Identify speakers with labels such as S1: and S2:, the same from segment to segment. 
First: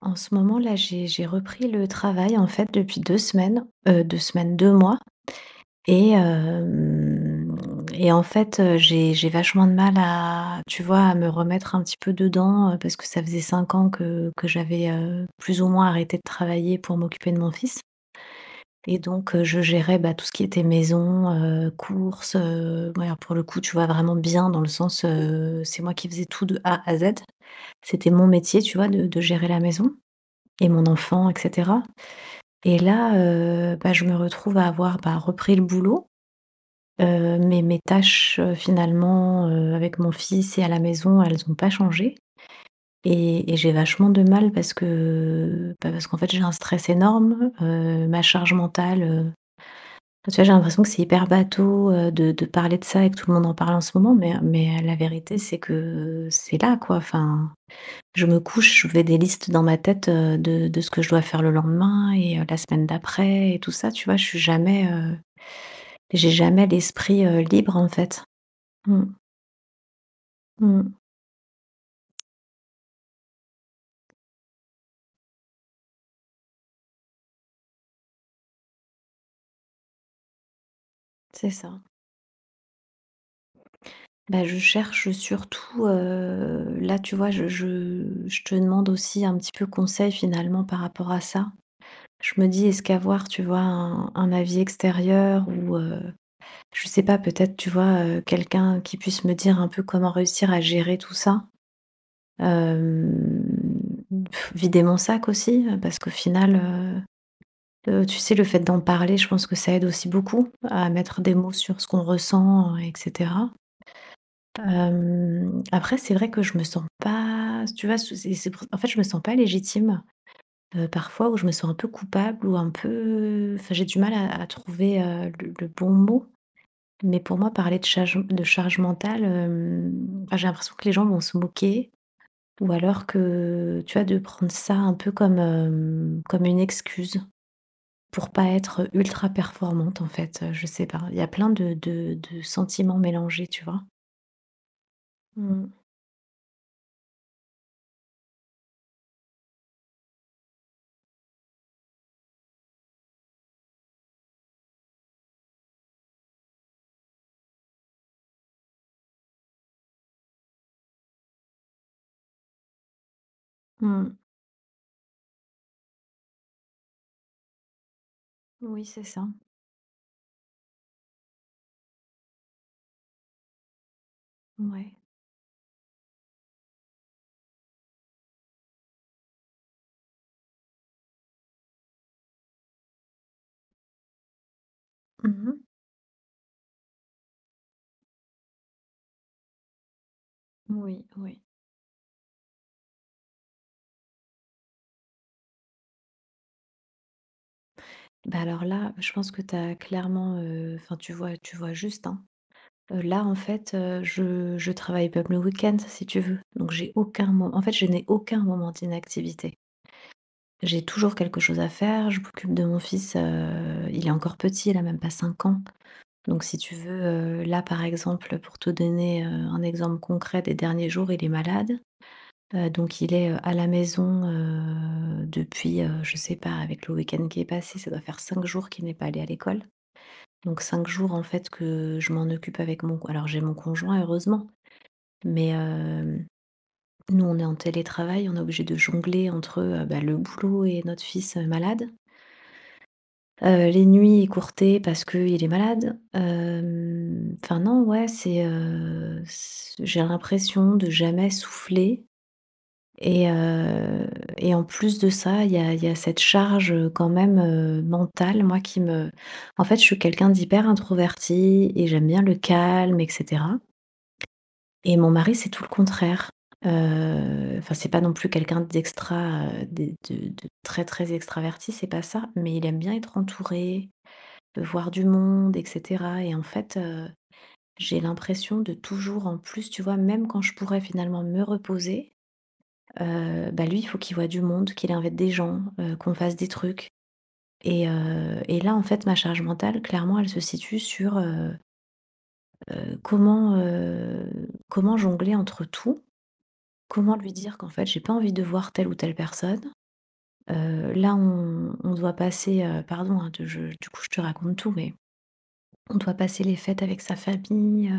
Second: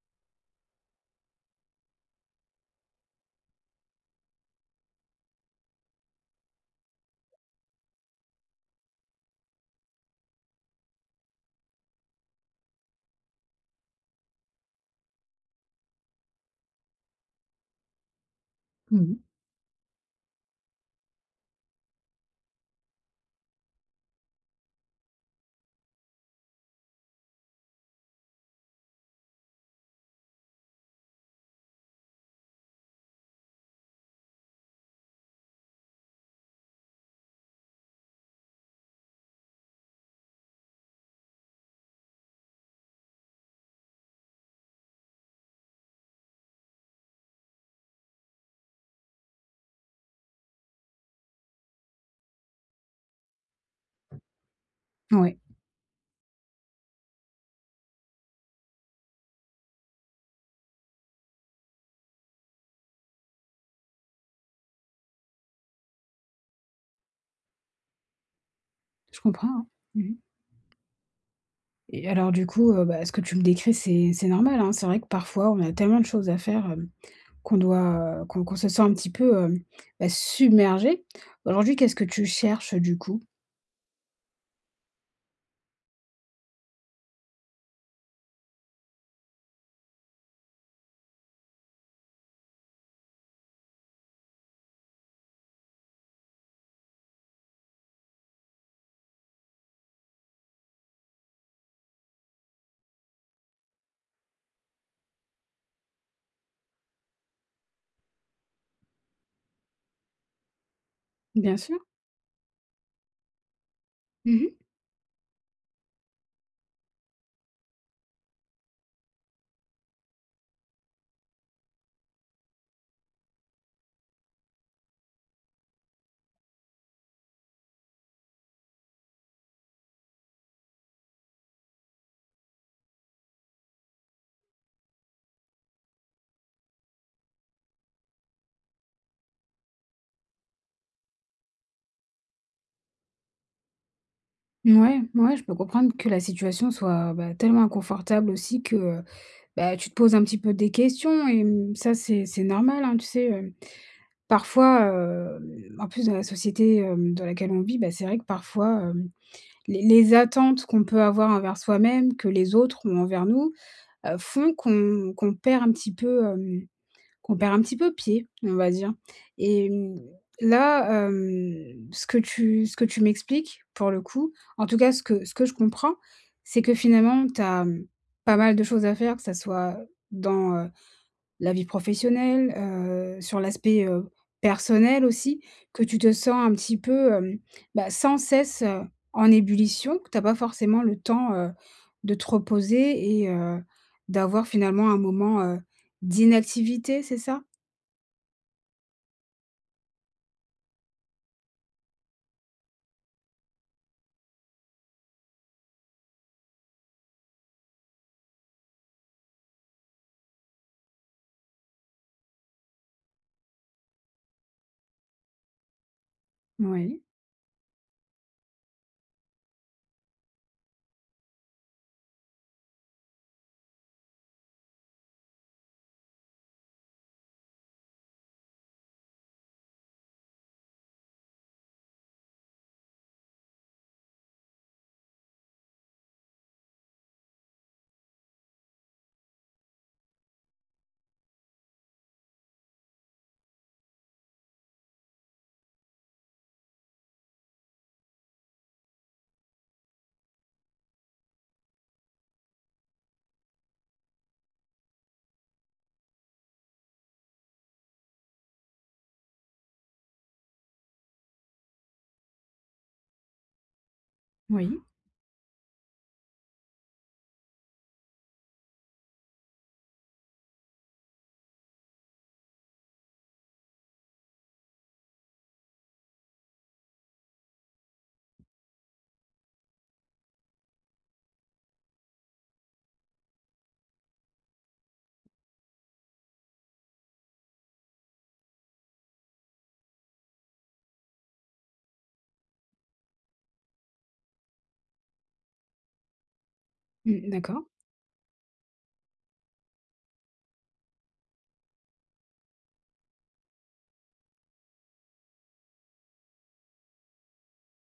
S1: En ce moment là, j'ai repris le travail en fait depuis 2 semaines, 2 semaines, 2 mois et hem et en fait, j'ai vachement de mal à, tu vois, à me remettre un petit peu dedans, parce que ça faisait 5 ans que j'avais, plus ou moins arrêté de travailler pour m'occuper de mon fils. Et
S2: Mmh mh.
S1: donc je gérais, bah, tout ce qui était maison, courses, ouais, alors pour le coup, tu vois, vraiment bien dans le sens, c'est moi qui faisais tout de A à Z. C'était mon métier, tu vois, de gérer la maison et mon enfant, et cetera. Et là, bah, je me retrouve à avoir, bah, repris le boulot, mais mes tâches, finalement, avec mon fils et à la maison, elles n'ont pas changé. Et j'ai vachement de mal parce que, bah, parce qu'en fait, j'ai un stress énorme, ma charge mentale, tu vois, j'ai l'impression que c'est hyper bateau, de parler de ça, et que tout le monde en parle en ce moment, mais la vérité,
S2: Ouais,
S1: c'est que c'est là, quoi, enfin, je me couche, je fais des listes dans ma tête, de ce que je dois faire le lendemain et la semaine d'après et tout ça, tu vois? Je suis jamais, j'ai jamais l'esprit, libre, en fait. Mmh.
S2: je comprends, hein. Mmh mh,
S1: Mmh.
S2: et alors du coup, bah, ce que tu me décris, c'est normal, hein. C'est vrai que parfois, on a tellement de choses à faire, qu'on doit, qu'on se sent un petit peu, bah, submergé.
S1: C'est
S2: Aujourd'hui,
S1: ça.
S2: qu'est-ce que tu cherches, du coup?
S1: Bah, je cherche surtout, là, tu vois, je te demande aussi un petit peu conseil, finalement, par rapport à ça. Je me dis: «Est-ce qu'avoir, tu vois, un avis extérieur ou je sais pas, peut-être, tu vois, quelqu'un qui puisse me dire un peu comment réussir à gérer tout ça?» Hem, Vider mon sac aussi, parce qu'au final, tu sais, le fait d'en parler, je pense que ça aide aussi beaucoup à mettre des mots
S2: Bien sûr.
S1: sur ce qu'on ressent, et cetera.
S2: Mmh mh.
S1: Après, c'est vrai que je me sens pas, tu vois, ce c'est pour en fait, je me sens pas légitime, parfois, ou je me sens un peu coupable ou un peu, enfin, j'ai du mal à trouver, le bon mot. Mais pour moi, parler de charge mentale, enfin, j'ai l'impression que les gens vont se moquer, ou alors que, tu vois, de prendre ça un peu comme, comme une excuse pour pas être ultra performante, en fait, je sais pas. Il y a plein de sentiments mélangés, tu vois?
S2: Mouais, mouais, je peux
S1: Mmh.
S2: comprendre que la situation soit, bah, tellement inconfortable aussi que, bah, tu te poses un petit peu des questions et mmh, ça, c'est normal, hein. Tu sais, parfois, en plus dans la société, dans laquelle on vit, bah, c'est vrai que parfois, hem les attentes qu'on peut avoir envers soi-même, que les autres ont envers nous,
S1: Mmh.
S2: font qu'on perd un petit peu, qu'on perd un petit peu pied, on va
S1: Oui,
S2: dire,
S1: c'est ça.
S2: et mmh, là, ce que tu m'expliques, pour le coup, en tout cas
S1: Ouais.
S2: ce que je comprends, c'est que finalement tu as, mmh, pas mal de choses à faire, que ça soit dans, la vie professionnelle, sur l'aspect, personnel aussi,
S1: Mmh.
S2: que tu te sens un petit peu, bah, sans cesse, en ébullition, que tu as pas forcément le
S1: Oui,
S2: temps,
S1: oui.
S2: de te reposer et d'avoir finalement un moment, d'inactivité, c'est ça?
S1: Bah, alors là, je pense que tu as clairement, enfin, tu vois juste, hein. Là, en fait, je travaille même le week-end, si tu veux, donc j'ai aucun mo en fait, je n'ai aucun moment d'inactivité. J'ai toujours quelque chose à faire. Je m'occupe de mon fils, il est encore petit, il a même pas 5 ans. Donc si tu
S2: Oui,
S1: veux, là, par exemple, pour te donner, un exemple concret des derniers jours, il est malade. Donc il est, à la maison, depuis, je sais pas, avec le week-end qui est passé, ça doit faire 5 jours qu'il n'est pas allé à l'école. Donc 5 jours, en fait, que je m'en occupe avec mon, j'ai mon conjoint, heureusement, mais, nous, on est en télétravail, on est obligé de jongler entre, bah, le boulot et notre fils, malade. Les nuits écourtées parce qu'il est malade. Enfin non, ouais, c'est, c j'ai l'impression de jamais souffler. Et et en plus de ça, il y a cette charge, quand même, mentale, moi, qui me, en fait, je suis quelqu'un d'hyper introverti et j'aime bien le calme, et cetera.
S2: oui,
S1: Et mon mari, c'est tout le contraire. Enfin, c'est pas non plus quelqu'un d'extra, d'é de très, très extraverti, c'est pas ça, mais il aime bien être entouré, de voir du monde, et cetera. Et en fait, j'ai l'impression de toujours, en plus, tu vois, même quand je pourrais finalement me reposer, bah, lui, il faut qu'il voit du monde, qu'il invite des gens, qu'on fasse des trucs. Et là, en fait, ma charge mentale, clairement, elle se situe sur, comment, comment jongler entre tout? Comment
S2: mmh,
S1: lui dire
S2: d'accord.
S1: qu'en fait, j'ai pas envie de voir telle ou telle personne? Là, on doit passer, pardon, hein, de je du coup, je te raconte tout, mais on doit passer les fêtes avec sa famille,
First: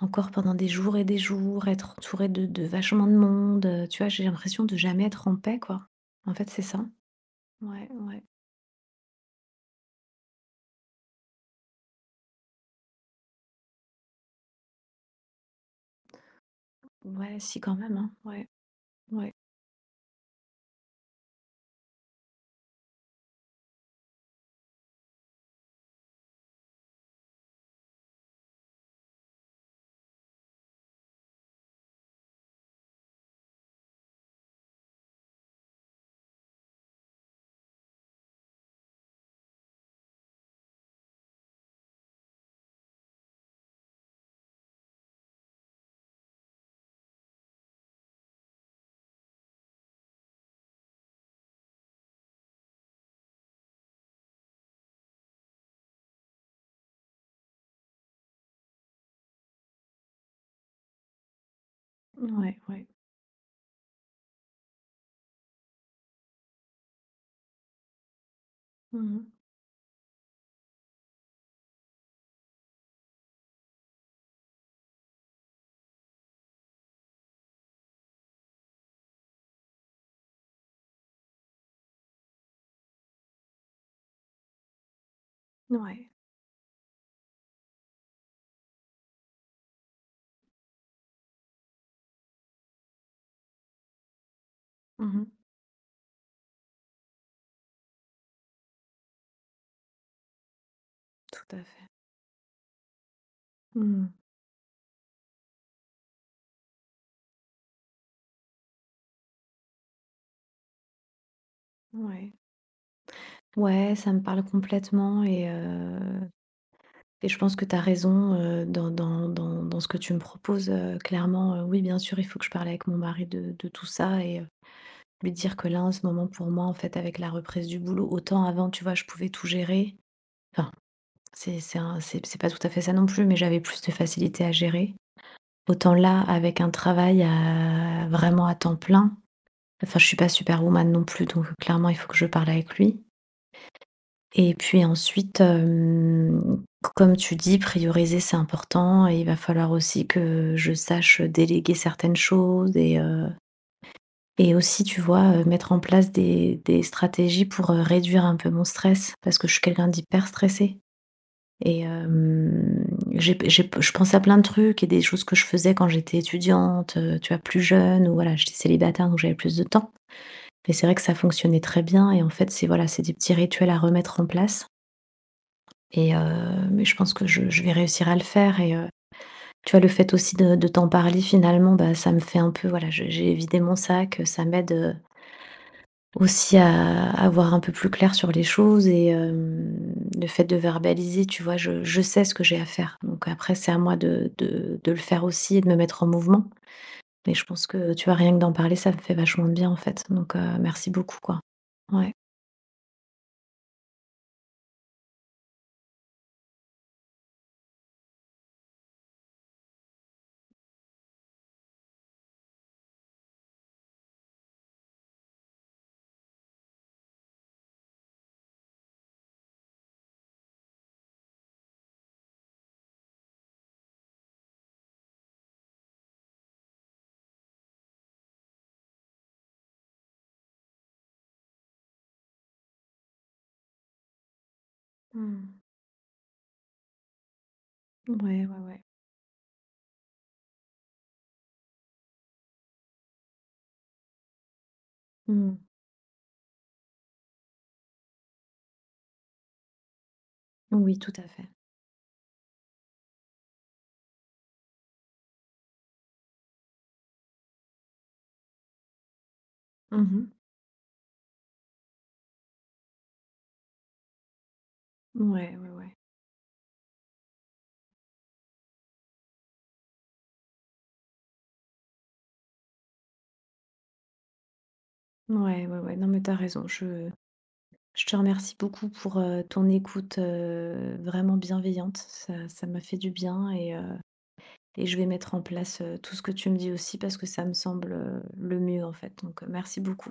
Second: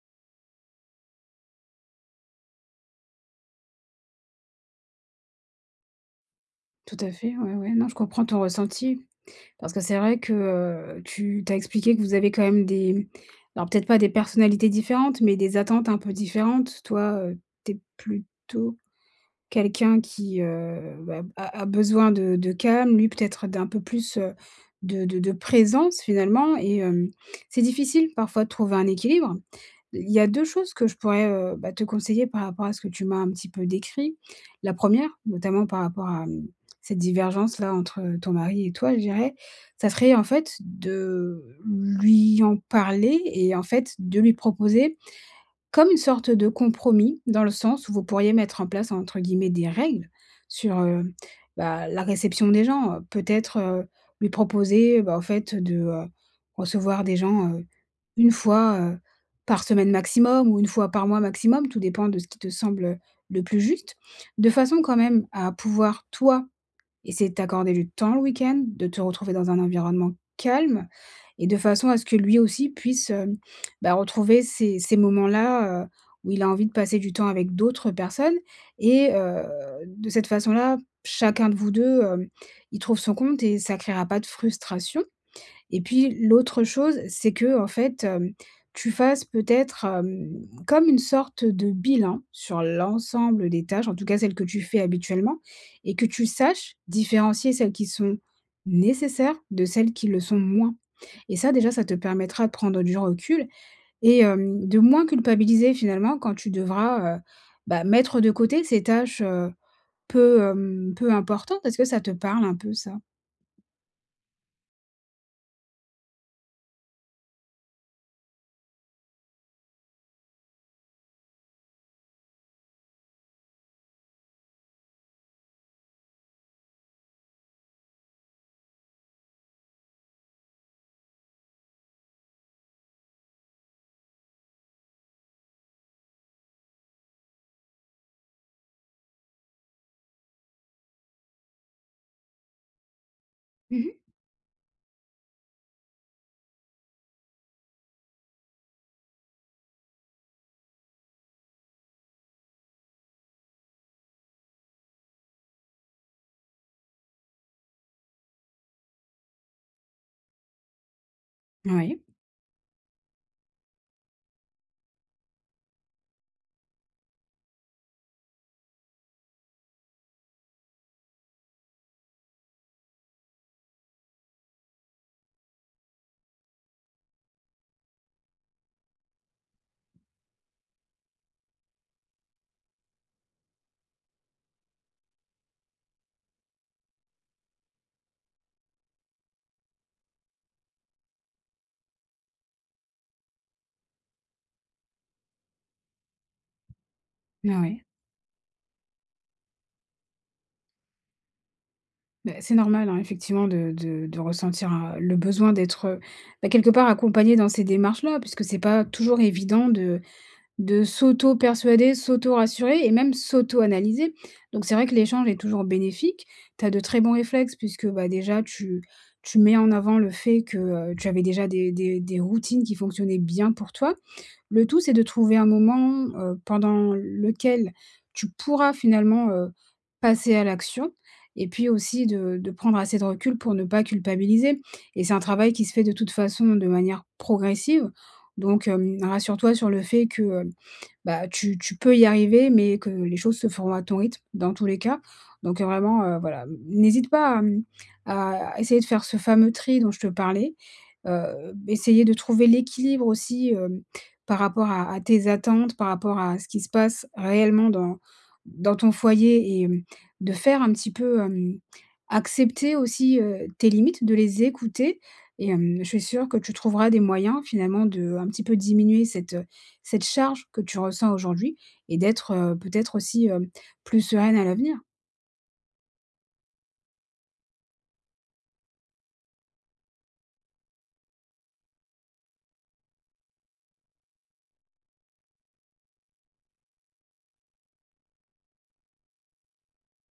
S1: encore pendant des jours et des jours, être entourée de vachement de monde, tu vois? J'ai l'impression de jamais être en paix, quoi. En fait, c'est ça.
S2: Tout à fait, ouais, ouais, non,
S1: Ouais,
S2: je
S1: ouais.
S2: comprends ton ressenti. Parce que c'est vrai que, tu t'as expliqué que vous avez quand même des, alors peut-être pas des personnalités différentes, mais des attentes un peu différentes. Toi,
S1: Ouais, si
S2: tu
S1: quand
S2: es
S1: même, hein. Ouais,
S2: plutôt
S1: ouais,
S2: quelqu'un qui, bah, a besoin de calme, lui peut-être d'un peu plus, de présence finalement, et c'est difficile parfois de trouver un équilibre. Il y a 2 choses que je pourrais, bah, te conseiller par rapport à ce que tu m'as un petit peu décrit. La première notamment par rapport à, mmh, cette divergence-là entre ton mari et toi, je dirais, ça serait en fait de lui en parler et en fait de lui proposer comme une sorte de compromis, dans le sens où vous pourriez mettre en place, entre guillemets, «des règles» sur, bah, la réception des gens. Peut-être, lui proposer, bah, au fait, de, recevoir des gens, 1 fois, par semaine maximum, ou une fois par mois maximum, tout dépend de ce qui te
S1: ouais, ouais.
S2: semble le plus juste. De façon quand même à pouvoir, toi, et c'est de t'accorder du temps le week-end, de te
S1: Mmh.
S2: retrouver dans un environnement calme, et de façon à ce que lui aussi puisse, bah, retrouver ces moments-là, où il a envie de passer du temps avec d'autres personnes, et de cette façon-là, chacun de vous 2 y trouve son compte et ça créera pas de frustration. Et
S1: Ouais.
S2: puis l'autre chose, c'est que en fait, tu fasses peut-être, comme une sorte de bilan sur l'ensemble des tâches, en tout cas celles que tu fais
S1: Mmh.
S2: habituellement, et que tu saches différencier celles qui sont nécessaires de celles qui le sont moins. Et
S1: Tout
S2: ça
S1: à
S2: déjà, ça
S1: fait.
S2: te permettra de prendre du recul,
S1: Mmh.
S2: et de moins culpabiliser finalement quand tu devras, bah, mettre de côté ces tâches, peu, peu importantes. Est-ce que ça te
S1: Ouais.
S2: parle un peu, ça?
S1: Ouais, ça me parle complètement, et je pense que tu as raison, dans ce que tu me proposes, clairement, oui, bien sûr, il faut que je parle avec mon mari de tout ça, et lui dire que là, en ce moment, pour moi, en fait, avec la reprise du boulot, autant avant, tu vois, je pouvais tout gérer. Enfin, c'est pas tout à fait ça non plus, mais j'avais plus de facilité à gérer. Autant là, avec un travail, vraiment à temps plein. Enfin, je suis pas superwoman non plus, donc clairement, il faut que je parle avec lui.
S2: Mmh mh.
S1: Et puis ensuite, comme tu dis, prioriser, c'est important. Et il va falloir aussi que je sache déléguer certaines choses, et aussi, tu vois, mettre en place des stratégies pour, réduire un peu mon stress, parce que je suis quelqu'un d'hyper stressé, et
S2: Oui,
S1: hem, j'ai je pense à plein de trucs et des choses que je faisais quand j'étais étudiante, tu vois, plus jeune, ou voilà, j'étais célibataire donc j'avais plus de temps. Mais c'est vrai que ça fonctionnait très bien, et en fait, c'est, voilà, c'est des petits rituels à remettre en place, mais je pense que je vais réussir à le faire, et tu vois, le fait aussi de t'en parler finalement, bah, ça me fait un peu, voilà, je j'ai vidé mon sac, ça m'aide, aussi à voir un peu plus clair sur les choses, et le fait de verbaliser, tu vois? Je sais ce que j'ai à faire, donc après c'est à moi de le faire aussi et de me mettre en mouvement. Mais je
S2: ah
S1: pense
S2: oui.
S1: que, tu vois, rien que d'en parler, ça me fait vachement de bien, en fait, donc merci beaucoup, quoi. Ouais.
S2: Bah, c'est normal, hein, effectivement de ressentir un le besoin d'être, bah, quelque part accompagné dans ces démarches-là, puisque c'est pas toujours évident de s'auto-persuader, s'auto-rassurer et même s'auto-analyser. Donc c'est vrai que l'échange est toujours bénéfique. Tu as de très bons réflexes puisque, bah, déjà tu mets en avant le fait que, tu avais déjà des routines qui fonctionnaient bien pour toi. Le tout, c'est de trouver un moment, pendant lequel tu pourras finalement, passer à l'action, et puis aussi de prendre assez de recul pour ne pas culpabiliser, et c'est un
S1: Mmh.
S2: travail qui se fait de toute façon de manière progressive.
S1: Ouais, ouais,
S2: Donc,
S1: ouais.
S2: rassure-toi sur le fait que, bah, tu peux y arriver, mais que les choses se feront à ton rythme dans tous les cas.
S1: Mmh.
S2: Donc, vraiment, voilà, n'hésite pas à, mmh, à essayer de faire ce fameux tri dont je te parlais,
S1: Oui, tout à fait.
S2: essayer de trouver l'équilibre aussi, par rapport à tes attentes, par rapport à ce qui se passe réellement dans ton foyer, et mmh,
S1: Mmh.
S2: de faire un petit peu, accepter aussi, tes limites, de les écouter, et
S1: Ouais, ouais,
S2: je
S1: ouais.
S2: suis sûre que tu trouveras des moyens finalement de un petit peu diminuer cette, cette charge que tu ressens aujourd'hui, et d'être, peut-être aussi, plus sereine à l'avenir.
S1: Ouais, ouais, ouais. Non, mais t'as raison. Je te remercie beaucoup pour, ton écoute, vraiment bienveillante. Ça m'a fait du bien, et je vais mettre en place, tout ce que tu me dis aussi parce que ça me semble, le mieux en fait, donc, merci beaucoup.